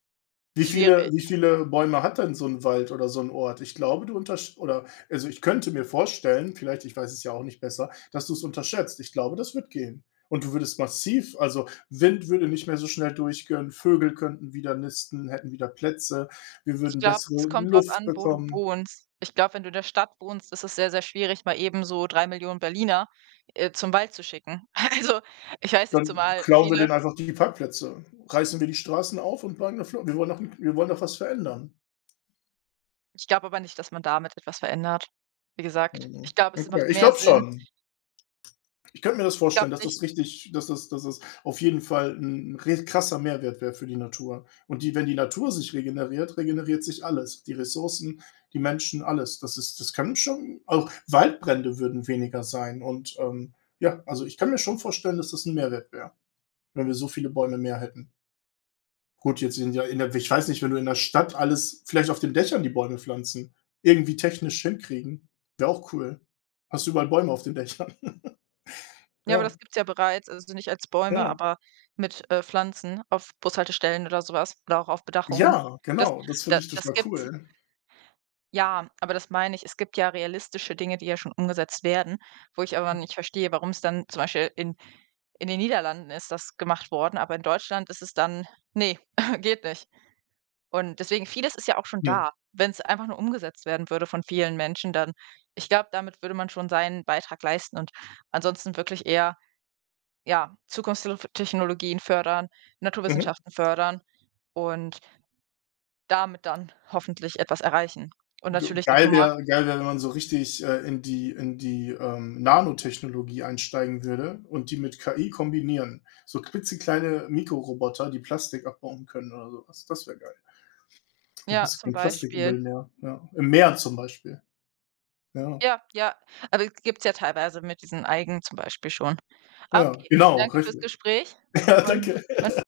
Wie viele wie Schwierig. viele Bäume hat denn so 'n Wald oder so 'n Ort? Ich glaube, du untersch oder, also ich könnte mir vorstellen, vielleicht, ich weiß es ja auch nicht besser, dass du es unterschätzt. Ich glaube, das wird gehen. Und du würdest massiv also, Wind würde nicht mehr so schnell durchkönnen, Vögel könnten wieder nisten, hätten wieder Plätze, wir Ich würden glaube, es bessere kommt drauf Luft an, wo du bekommen. wohnst. Ich glaube, wenn du in der Stadt wohnst, ist es sehr, sehr schwierig, mal eben so 3.000.000 Berliner, äh, zum Wald zu schicken. Also, ich weiß nicht, Dann zumal klauen wir viele denen einfach die Parkplätze. Reißen wir die Straßen auf und bleiben. [unintelligible] Wir wollen doch hm, wir wollen doch was verändern. Ich glaube aber nicht, dass man damit etwas verändert. Wie gesagt, Mhm, ich glaube, es okay. macht Ich mehr glaube Sinn schon. Ich könnte mir das Ich glaube vorstellen, dass nicht. das richtig dass das dass das auf jeden Fall 'n 'n re krasser Mehrwert wäre für die Natur. Und die wenn die Natur sich regeneriert, regeneriert sich alles. Die Ressourcen, die Menschen, alles. Das ist das kann schon, auch Waldbrände würden weniger sein. Und, ähm, ja, also, ich kann mir schon vorstellen, dass das 'n Mehrwert wäre, wenn wir so viele Bäume mehr hätten. Gut, jetzt sind ja in der ich weiß nicht, wenn du in der Stadt alles vielleicht auf den Dächern die Bäume pflanzen, irgendwie technisch hinkriegen, wäre auch cool. Hast du überall Bäume auf den Dächern. Ja, aber Ja. das gibt's ja bereits, also nicht als Bäume, Ja. aber mit, äh, Pflanzen auf Bushaltestellen oder so was oder auch auf Bedachungen. Ja, Das genau. Das finde da ich das total gibt's. cool. Ja, aber das meine ich, es gibt ja realistische Dinge, die ja schon umgesetzt werden, wo ich aber Hm. nicht verstehe, warum's dann zum Beispiel in in den Niederlanden ist das gemacht worden, aber in Deutschland ist es dann: „Ne, geht nicht.“ Und deswegen vieles ist ja auch schon Hm. da. Wenn's einfach nur umgesetzt werden würde von vielen Menschen, dann ich glaube, damit würde man schon seinen Beitrag leisten und ansonsten wirklich eher, ja, Zukunftstelf Technologien fördern, Mhm. Naturwissenschaften fördern und damit dann hoffentlich etwas erreichen. Und G natürlich geil diplomatisch wäre geil wäre, wenn man so richtig, äh, in die in die, ähm, Nanotechnologie einsteigen würde und die mit KI kombinieren. So klitzekleine Mikroroboter, die Plastik abbauen können oder sowas. Das wäre geil. Dann Ja, hast du zum kein Beispiel. Plastikmüll mehr, ja. Im Meer zum Beispiel. Ja. Ja, ja, also, es gib's ja teilweise mit diesen Algen zum Beispiel schon. Ja, Okay, genau, danke fürs richtig. Gespräch Ja, und danke. man